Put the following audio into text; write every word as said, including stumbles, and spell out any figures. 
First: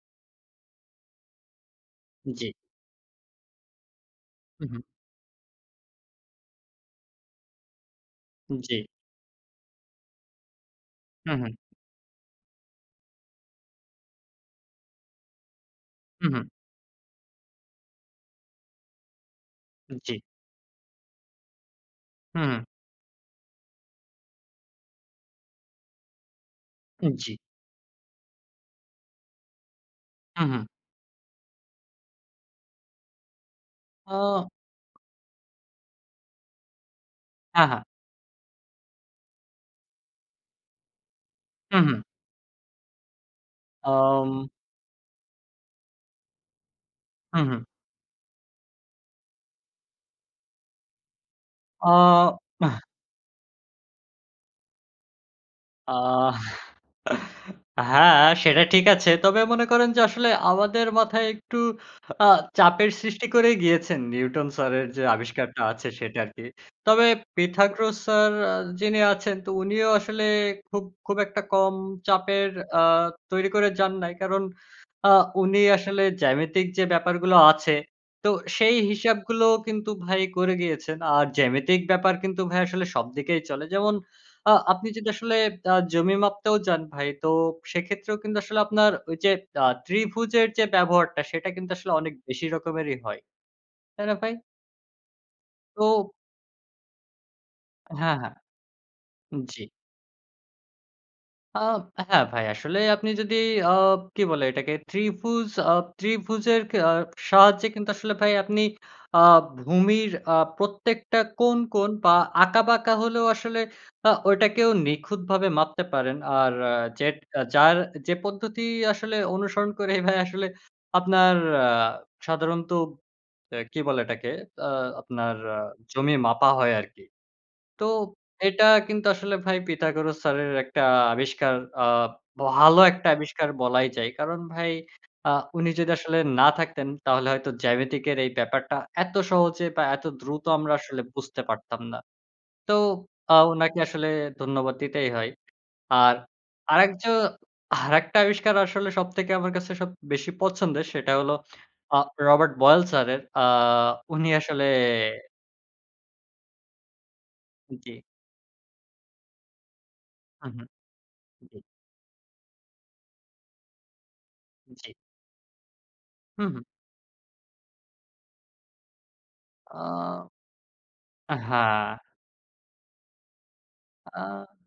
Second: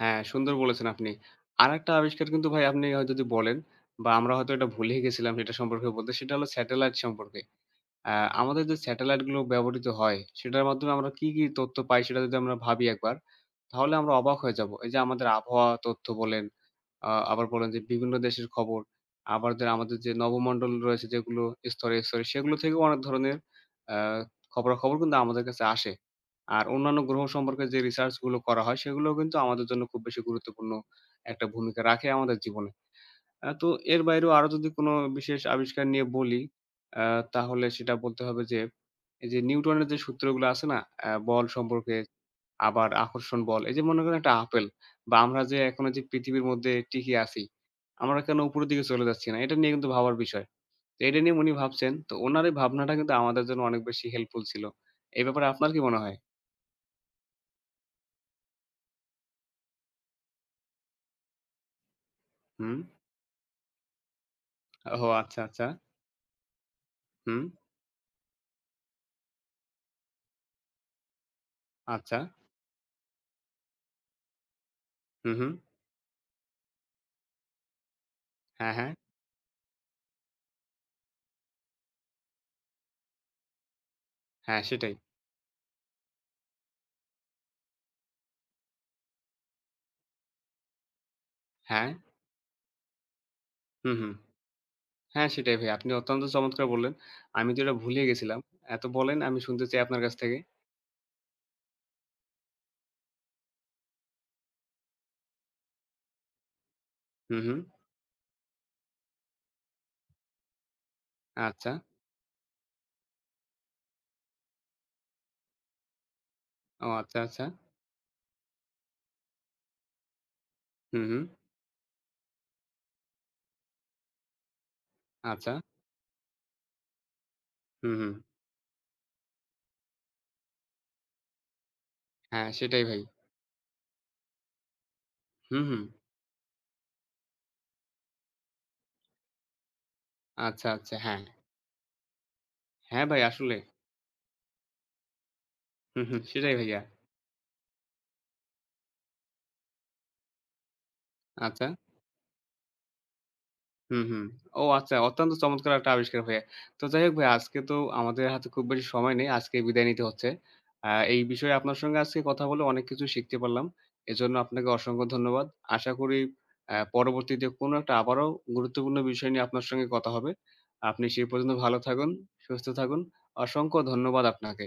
হ্যাঁ, সুন্দর বলেছেন আপনি। আরেকটা আবিষ্কার কিন্তু জি। ভাই আপনি হয়তো যদি বলেন বা আমরা হয়তো এটা হু, হুম। ভুলেই গেছিলাম সেটা সম্পর্কে বলতে, সেটা হলো satellite সম্পর্কে। অ্যা আমাদের যে জি। satellite গুলো ব্যবহৃত হয় সেটার মাধ্যমে আমরা কী, হুম, কী হুম। তথ্য পাই সেটা যদি আমরা ভাবি একবার তাহলে আমরা অবাক হয়ে যাব। এই যে আমাদের আবহাওয়া তথ্য হুম, বলেন, হুম। আ আবার বলেন যে বিভিন্ন দেশের খবর, আবার যে আমাদের যে জি। নবমণ্ডল রয়েছে যেগুলো স্তরে, স্তরে হুম, সেগুলো হুম। থেকেও অনেক ধরনের অ্যা খবরা-খবর কিন্তু আমাদের কাছে আসে। আর অন্যান্য উ গ্রহ জি। সম্পর্কে যে research গুলো করা হয় সেগুলোও কিন্তু আমাদের জন্য খুব বেশি হুম, হুম। গুরুত্বপূর্ণ একটা ভূমিকা রাখে আমাদের জীবনে। অ্যা তো এর বাইরেও আরও অ যদি কোনো বিশেষ আবিষ্কার নিয়ে বলি অ্যা তাহলে আহা! সেটা বলতে হবে যে, এই যে নিউটনের যে সূত্রগুলা আছে না অ্যা বল হুম, সম্পর্কে, হুম। আবার আকর্ষণ বল। এই যে মনে করেন একটা আম apple বা আমরা যে এখন এইযে পৃথিবীর মধ্যে টিকি আছি, হুম, হুম। আমরা কেনো উপরের দিকে চলে যাচ্ছি না? এটা নিয়ে কিন্তু ভাবার বিষয়। তো এটা নিয়ে উনি ভাবছেন। তো অ ওনার এই ভাবনাটা কিন্তু আমাদের জন্য অনেক বেশি helpful ছিল। এ ব্যাপারে আপনার কি আ মনে হয়? হ্যাঁ সেটা ঠিক আছে। তবে মনে করেন যে আসলে আমাদের মাথায় একটু আ হুম। চাপের সৃষ্টি করেই গিয়েছেন নিউটন স্যারের ওহ! যে আচ্ছা, আবিষ্কারটা আচ্ছা। আছে সেটা আরকি। তবে হুম। পিথাগোরাস স্যার আ যিনি আছেন তো উনিও আসলে খুব, খুব একটা কম আচ্ছা। চাপের আ তৈরি করে যান নাই। কারণ আ হুম, হুম। উনি আসলে জ্যামিতিক যে ব্যাপারগুলো আছে তো হ্যাঁ, সেই হ্যাঁ। হিসাবগুলো কিন্তু ভাই করে গিয়েছেন। আর জ্যামিতিক ব্যাপার কিন্তু ভাই আসলে সবদিকেই চলে। যেমন আ হ্যাঁ, আপনি সেটাই। যদি আসলে আ জমি মাপতেও যান ভাই তো সেক্ষেত্রেও কিন্তু আসলে আপনার ওই যে আ ত্রিভুজের যে ব্যবহারটা সেটা কিন্তু আসলে হ্যাঁ। অনেক বেশি রকমেরই হয়। হুম, তাই হুম। না ভাই? হ্যাঁ, সেটাই ভাই। আপনি তো অত্যন্ত চমৎকার বললেন, আমি তো এটা ভুলেই হ্যাঁ, হ্যাঁ। গেছিলাম। এ তো বলেন, আমি জি। শুনতে চাই আপনার কাছ থেকে। আ হ্যাঁ ভাই, আসলে আপনি যদি আ কি বলে এটাকে ত্রিভুজ, আ ত্রিভুজের ক আ হুম, হুম। সাহায্যে কিন্তু আসলে ভাই আপনি আ ভূমির আ প্রত্যেকটা কোন, আচ্ছা। কোন বা আঁকা-বাঁকা হলেও আসলে আ ওইটাকেও নিখুঁতভাবে মাপতে পারেন। আর ও যেট আচ্ছা, আ আচ্ছা। যার যে পদ্ধতি আসলে অনুসরণ করেই ভাই আসলে হুম, হুম। আপনার আ সাধারণত আ কি বলে এটাকে আ আপনার আচ্ছা। জমি মাপা হয় আরকি। তো হু, হুম। এটা কিন্তু আসলে ভাই পিথাগোরাস স্যারের একটা আবিষ্কার, আ হ্যাঁ, ভালো সেটাই ভাই। একটা আবিষ্কার বলাই যায়। কারণ ভাই আ হুম, উনি হুম। যদি আসলে না থাকতেন তাহলে হয়তো জ্যামিতিকের এই ব্যাপারটা এত সহজে বা এত দ্রুত আচ্ছা, আমরা আচ্ছা, আসলে হ্যাঁ। বুঝতে পারতাম না। তো হ্যাঁ, ভাই আ আসলেই। উনাকে আসলে ধন্যবাদ দিতেই হয়। হুম, আর হুম। সেটাই ভাইয়া। আরেক জো আরেকটা আবিষ্কার আসলে সবথেকে আমার কাছে সব বেশি পছন্দের সেটা হলো আচ্ছা। আ রবার্ট বয়েল স্যারের। আ হুম, হুম। উনি ও আসলে আচ্ছা, অত্যন্ত চমৎকার একটা আবিষ্কার ভাইয়া। তো যাই হোক ভাইয়া আজকে তো জি। আমাদের হাতে খুব বেশি সময় নেই, আজকেই বিদায় নিতে হচ্ছে। হুম, হুম। অ্যা এই বিষয়ে জি। আপনার সঙ্গে আজকে কথা বলে অনেক কিছু শিখতে পারলাম। এজন্য আপনাকে জি। অসংখ্য ধন্যবাদ। আশা করি হুম, হুম। অ্যা পরবর্তীতে কোনো একটা আবারও গুরুত্বপূর্ণ বিষয় নিয়ে আপনার সঙ্গে কথা আ হবে। আপনি সে আ পর্যন্ত ভালো হ্যাঁ। থাকুন, সুস্থ থাকুন। অসংখ্য ধন্যবাদ আ আপনাকে।